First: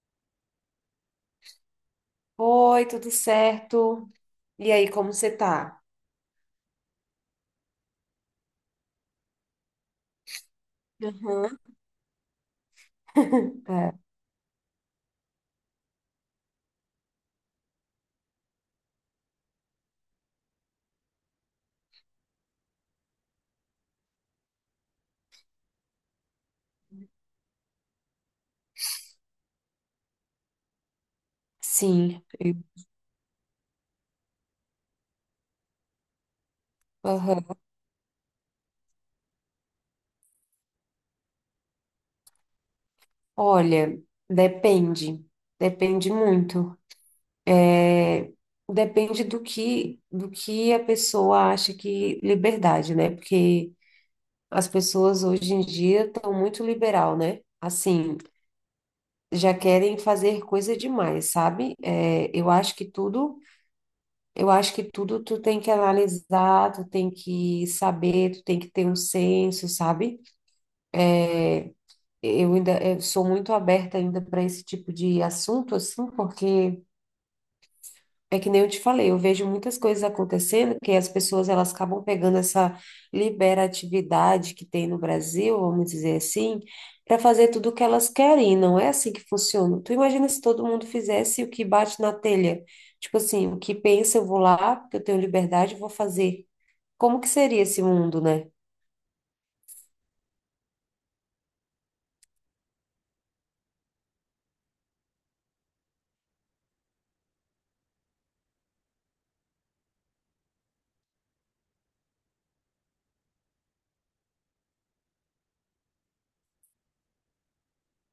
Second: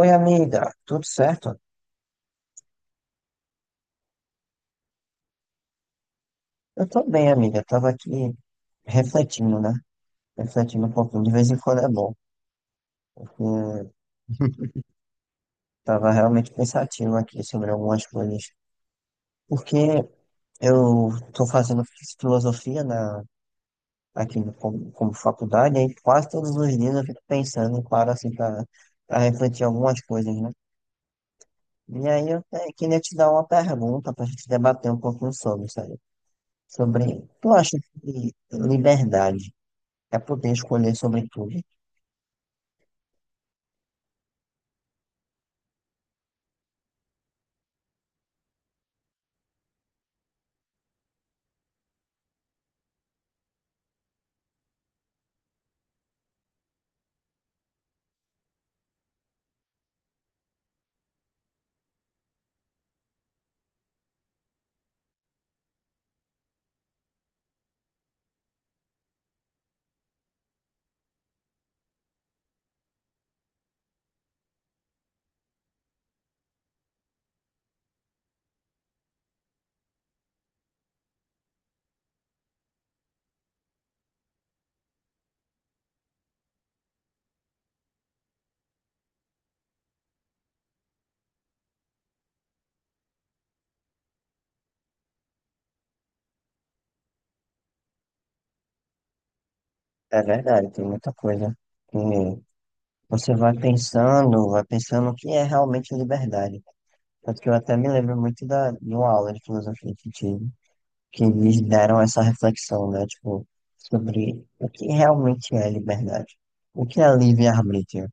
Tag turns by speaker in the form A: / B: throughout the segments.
A: Oi, amiga, tudo certo?
B: Oi, tudo certo? E aí, como você tá?
A: Eu tô bem, amiga. Eu tava aqui refletindo, né? Refletindo um pouquinho. De vez em
B: Aham.
A: quando é bom, porque
B: É,
A: tava realmente pensativo aqui sobre algumas coisas. Porque eu tô fazendo filosofia na, aqui no- como faculdade, aí quase todos os dias eu fico pensando, claro, assim, pra refletir algumas coisas, né? E
B: sim.
A: aí eu te- queria te dar uma pergunta pra gente debater um pouquinho sobre, sabe? Sobre, tu
B: Aham.
A: acha que liberdade. É poder escolher sobre tudo.
B: Olha, depende. Depende muito. É, depende do que a pessoa acha que liberdade, né? Porque as pessoas hoje em dia estão muito liberal, né? Assim, já querem fazer coisa demais, sabe? É, eu acho que tudo. Eu acho que tudo tu tem que analisar, tu tem que saber, tu tem que ter um senso, sabe? É, eu ainda eu sou muito aberta ainda para esse tipo de assunto, assim, porque é que nem eu te falei, eu vejo muitas coisas acontecendo que as pessoas elas acabam pegando essa liberatividade que tem no Brasil, vamos dizer assim, para fazer tudo o que elas querem. E não é assim que funciona. Tu imagina se todo mundo fizesse o que bate na telha? Tipo assim, o que pensa, eu vou lá, porque eu tenho liberdade, eu vou fazer. Como que seria esse mundo, né?
A: É verdade, tem muita coisa que você vai pensando o que é realmente liberdade. Tanto que eu até me lembro muito da, de uma aula de filosofia que tive, que eles deram essa reflexão, né? Tipo, sobre o que realmente é liberdade. O que é livre-arbítrio,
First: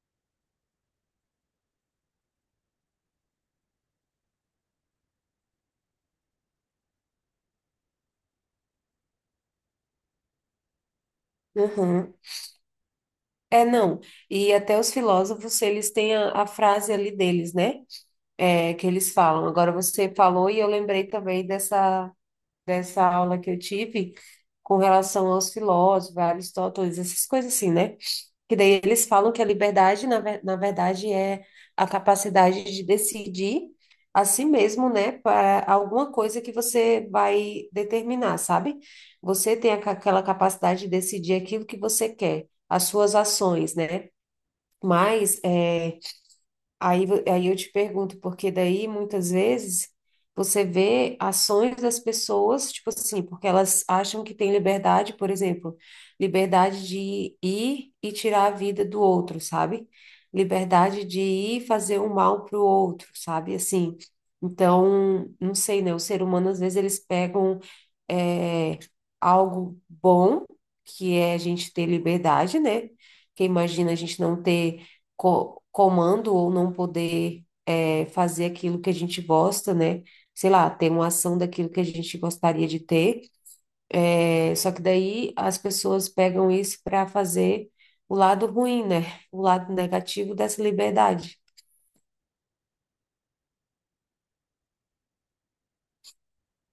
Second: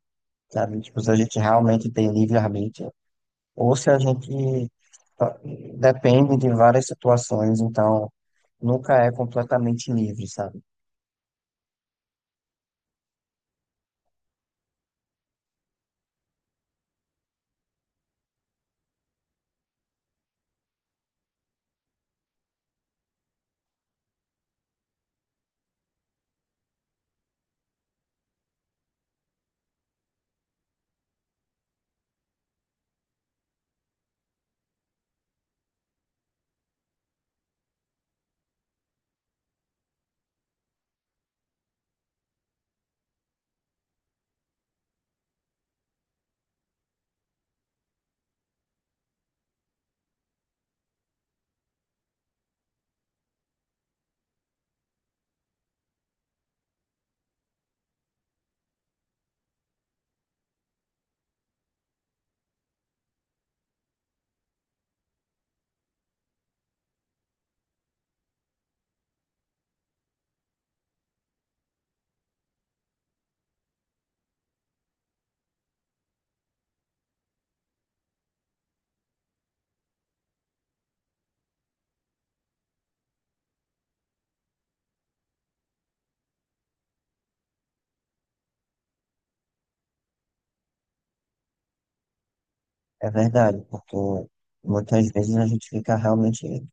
A: sabe? Tipo, se a gente realmente tem livre-arbítrio, ou se a gente só- depende de várias situações, então nunca é completamente livre, sabe?
B: Uhum. É, não. E até os filósofos, eles têm a frase ali deles, né? É, que eles falam. Agora você falou e eu lembrei também dessa aula que eu tive com relação aos filósofos, Aristóteles, essas coisas assim, né? Que daí eles falam que a liberdade, na verdade, é a capacidade de decidir a si mesmo, né, para alguma coisa que você vai determinar, sabe? Você tem aquela capacidade de decidir aquilo que você quer, as suas ações, né? Mas, aí, aí eu te pergunto, porque daí muitas vezes você vê ações das pessoas, tipo assim, porque elas acham que tem liberdade, por exemplo, liberdade de ir e tirar a vida do outro, sabe? Liberdade de ir fazer o mal para o outro, sabe? Assim, então, não sei, né? O ser humano, às vezes, eles pegam é, algo bom, que é a gente ter liberdade, né? Porque imagina a gente não ter comando ou não poder fazer aquilo que a gente gosta, né? Sei lá, ter uma ação daquilo que a gente gostaria de ter. É, só que daí as pessoas pegam isso para fazer o lado ruim, né? O lado negativo dessa liberdade.
A: É verdade, porque muitas vezes a gente fica realmente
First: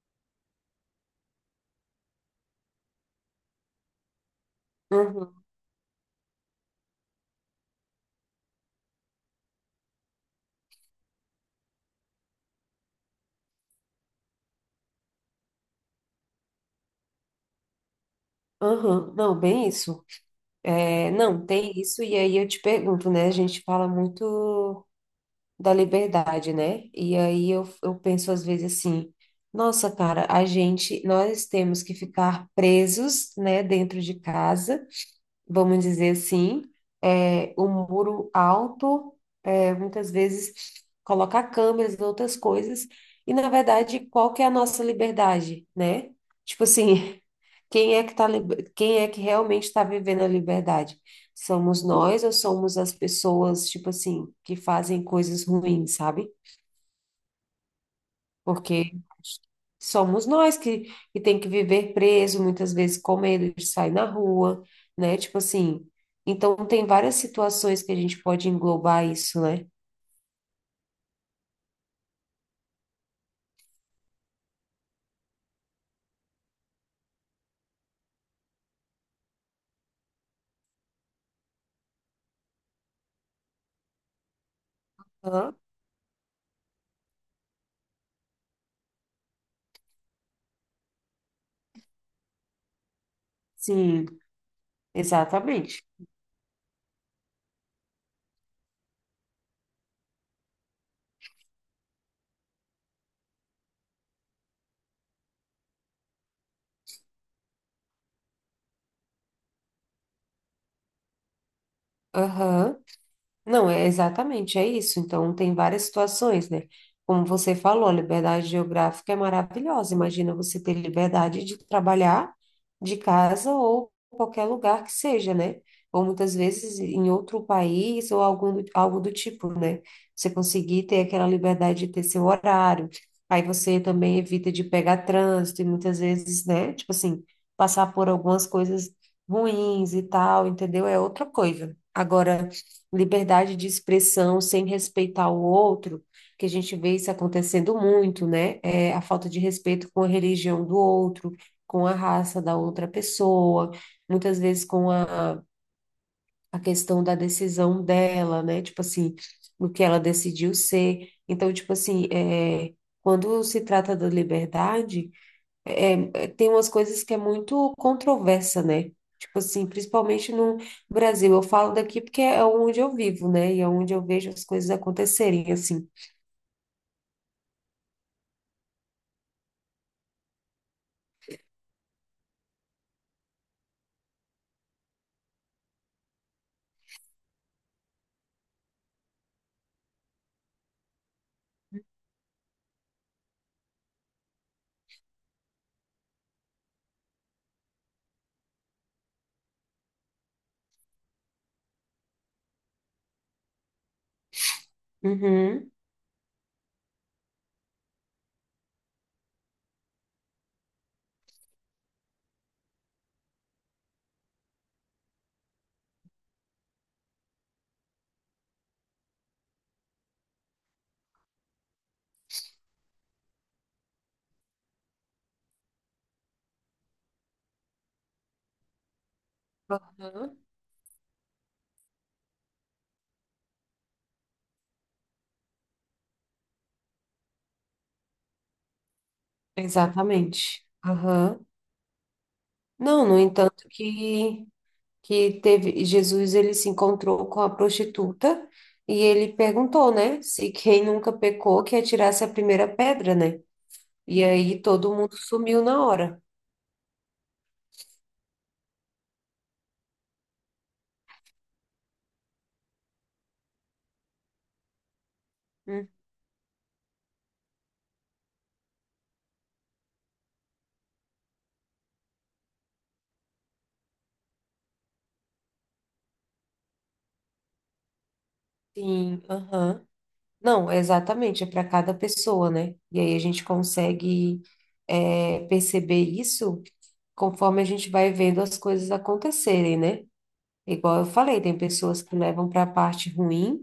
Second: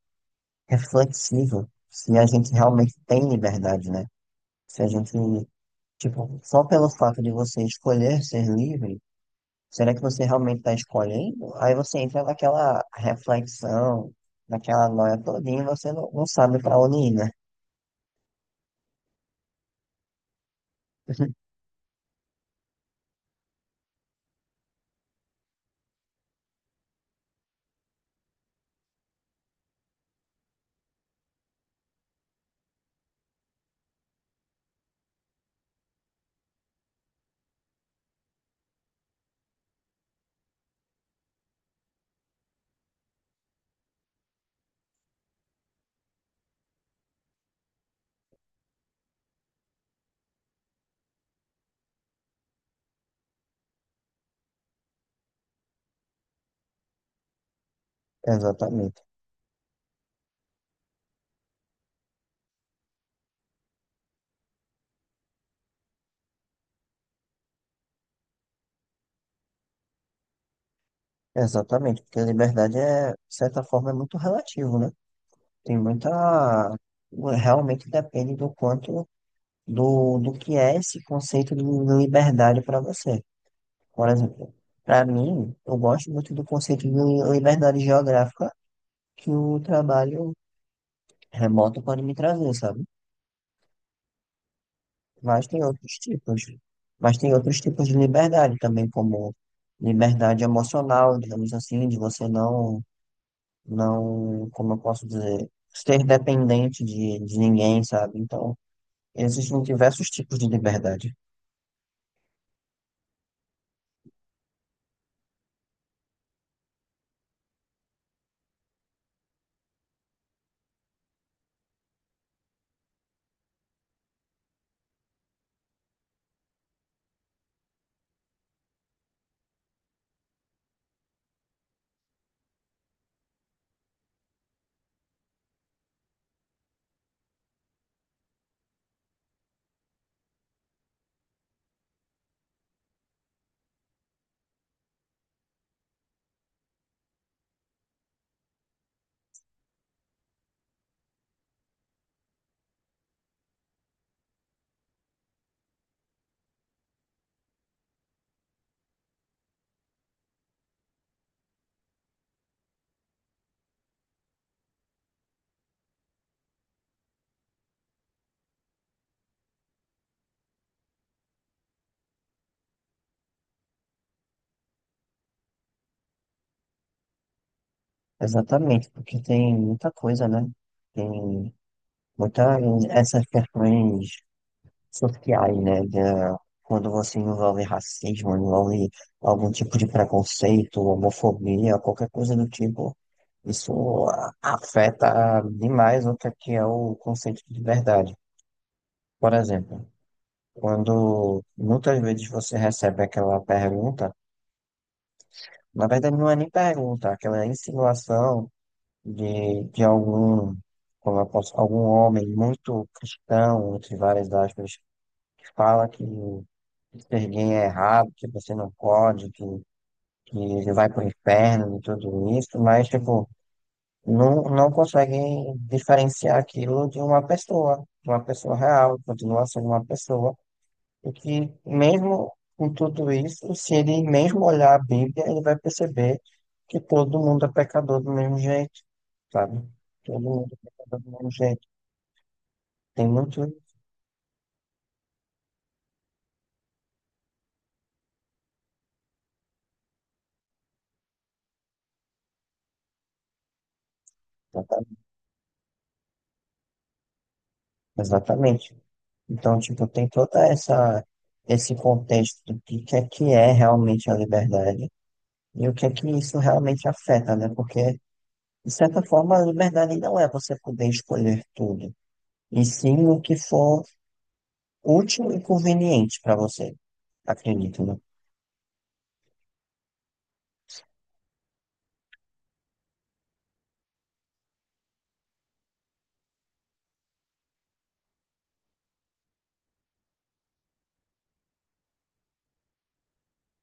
A: reflexivo se a gente realmente tem liberdade, né? Se a gente,
B: Uhum,
A: tipo, só pelo fato de você escolher ser livre, será que você realmente está escolhendo? Aí você entra naquela reflexão, naquela noia todinha e você não sabe para onde ir, né?
B: uhum. Não, bem isso. É, não, tem isso, e aí eu te pergunto, né? A gente fala muito da liberdade, né? E aí eu penso às vezes assim, nossa, cara, nós temos que ficar presos, né, dentro de casa, vamos dizer assim, é, o muro alto, é, muitas vezes colocar câmeras e outras coisas, e na verdade, qual que é a nossa liberdade, né? Tipo assim, quem é que tá, quem é que realmente está vivendo a liberdade? Somos nós ou somos as pessoas, tipo assim, que fazem coisas ruins, sabe? Porque
A: Exatamente,
B: somos nós que tem que viver preso, muitas vezes com medo de sair na rua, né? Tipo assim, então tem várias situações que a gente pode englobar isso, né?
A: exatamente, porque a liberdade é, de certa forma, é muito relativo, né? Tem muita, realmente depende do quanto do que é esse conceito de liberdade para você. Por exemplo, para mim,
B: Aham.
A: eu gosto muito do conceito de liberdade geográfica que o trabalho remoto pode me trazer, sabe?
B: Sim,
A: Mas tem
B: exatamente.
A: outros tipos. Mas tem outros tipos de liberdade também, como liberdade emocional, digamos assim, de você não, como eu posso dizer, ser dependente de ninguém, sabe? Então, existem diversos tipos de liberdade.
B: Aham. Não, é exatamente, é isso. Então, tem várias situações, né? Como você falou, a liberdade geográfica é maravilhosa. Imagina você ter liberdade de trabalhar de casa ou qualquer lugar que seja, né? Ou muitas vezes em outro país ou algum, algo do tipo, né? Você conseguir ter aquela liberdade de ter seu horário. Aí você também evita de pegar trânsito e muitas vezes, né? Tipo assim, passar por algumas coisas ruins e tal, entendeu? É outra coisa. Agora liberdade de expressão sem respeitar o outro, que a gente vê isso acontecendo muito, né? É a falta de respeito com a religião do outro, com a raça da outra pessoa, muitas vezes com a questão da decisão dela, né? Tipo assim, do que ela decidiu ser. Então, tipo assim, é, quando se trata da liberdade é, é, tem umas coisas que é muito controversa, né? Tipo assim, principalmente no Brasil. Eu falo daqui porque é onde eu vivo, né? E é onde eu vejo as coisas acontecerem, assim.
A: Exatamente, porque tem muita coisa, né? Tem muitas essas questões sociais, né? Da- quando você envolve racismo, envolve algum tipo de preconceito, homofobia, qualquer coisa do tipo, isso a- afeta demais o que é o conceito de verdade. Por exemplo, quando muitas vezes você recebe aquela pergunta,
B: Uhum.
A: na verdade não é nem pergunta, aquela é insinuação. De algum, como eu posso, algum homem muito cristão, entre várias aspas, que fala que ser gay é errado, que você não pode, que ele vai pro inferno e tudo isso, mas, tipo, não conseguem diferenciar aquilo de uma pessoa real, continua sendo uma pessoa.
B: Aham.
A: E que, mesmo com tudo isso, se ele mesmo olhar a Bíblia, ele vai perceber que todo mundo é pecador do mesmo jeito, sabe? Todo mundo
B: Exatamente.
A: é pecador do mesmo
B: Aham.
A: jeito. Tem
B: Não, no
A: muito.
B: entanto que teve Jesus ele se encontrou com a prostituta e ele perguntou, né, se quem nunca pecou que atirasse a primeira pedra, né? E aí todo mundo sumiu na hora.
A: Exatamente. Então, tipo, tem toda essa esse contexto do que é realmente a liberdade e o que
B: Hum,
A: é que isso realmente afeta, né? Porque, de certa forma, a liberdade não é você poder escolher tudo, e sim o que for útil e conveniente para você, acredito, né?
B: Sim, aham. Não, exatamente, é para cada pessoa, né? E aí a gente consegue perceber isso conforme a gente vai vendo as coisas acontecerem, né? Igual eu falei, tem pessoas que levam para a parte ruim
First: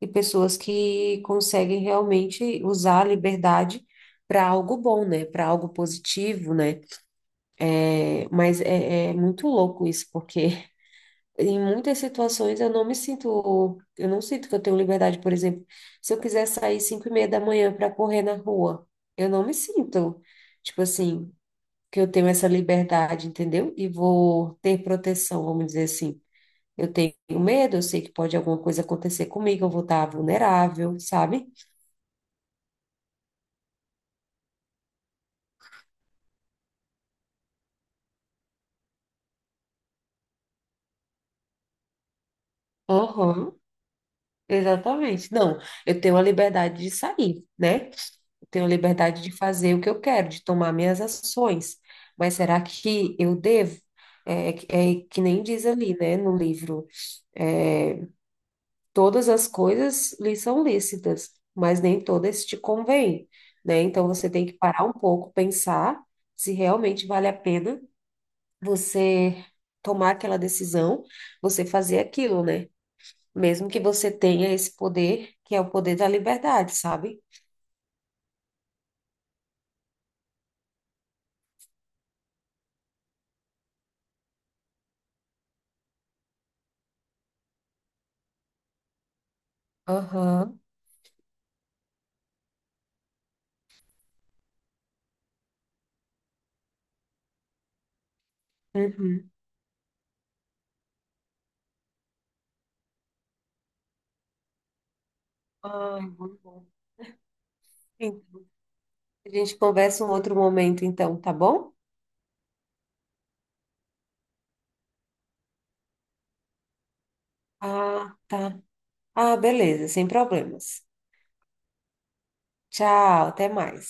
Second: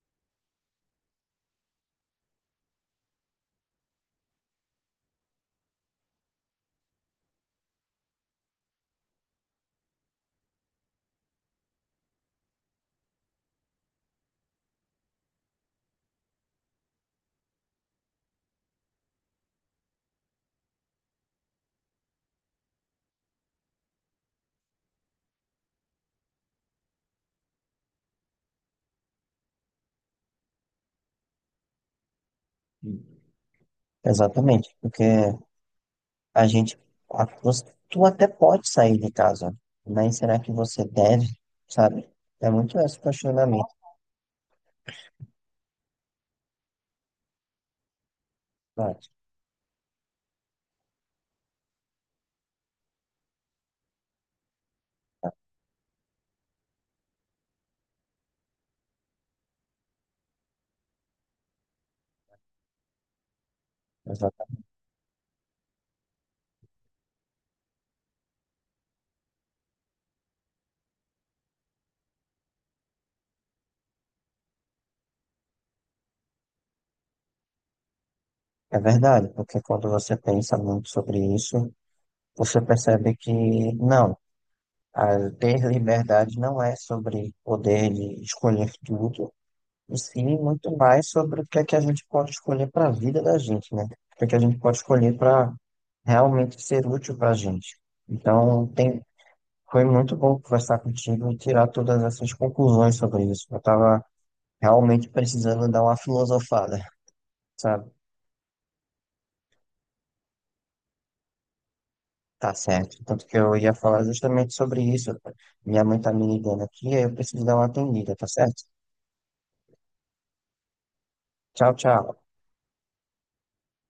B: e pessoas que conseguem realmente usar a liberdade para algo bom, né? Para algo positivo, né? Mas é muito louco isso, porque em muitas situações eu não me sinto, eu não sinto que eu tenho liberdade, por exemplo, se eu quiser sair 5:30 da manhã para correr na rua, eu não me sinto, tipo assim, que eu tenho essa liberdade, entendeu? E vou ter proteção, vamos dizer assim. Eu tenho medo, eu sei que pode alguma coisa acontecer comigo, eu vou estar vulnerável, sabe?
A: Exatamente, porque a gente, a- você- tu até pode sair de casa, mas será que você deve, sabe? É muito esse
B: Aham,
A: questionamento,
B: exatamente. Não, eu tenho a liberdade de sair, né? Tenho
A: né?
B: liberdade de fazer o que eu quero, de tomar minhas ações. Mas será que eu devo? É, é que nem diz ali, né, no livro, é, todas as coisas lhe são lícitas, mas nem todas te convêm, né? Então você tem
A: Exata-
B: que parar um pouco, pensar se realmente vale a pena você tomar aquela decisão, você fazer aquilo, né? Mesmo que você tenha esse poder, que é o poder da liberdade, sabe?
A: é verdade, porque quando você pensa muito sobre isso, você percebe que não, a ter liberdade não é sobre poder de escolher tudo, e sim
B: Aham.
A: muito mais sobre o que é que a gente pode escolher para a vida da gente, né? O que é que a gente pode escolher para realmente ser útil para a gente. Então, tem
B: Uhum.
A: foi muito bom conversar contigo e tirar todas essas conclusões sobre isso. Eu estava realmente precisando dar uma
B: Ai, muito bom.
A: filosofada, sabe?
B: Sim. A gente conversa um outro momento, então, tá bom?
A: Tá certo. Tanto que eu ia falar justamente sobre isso. Minha mãe tá me ligando aqui, aí eu preciso dar uma atendida,
B: Ah,
A: tá
B: tá.
A: certo?
B: Ah, beleza, sem problemas.
A: Tchau, tchau.
B: Tchau, até mais.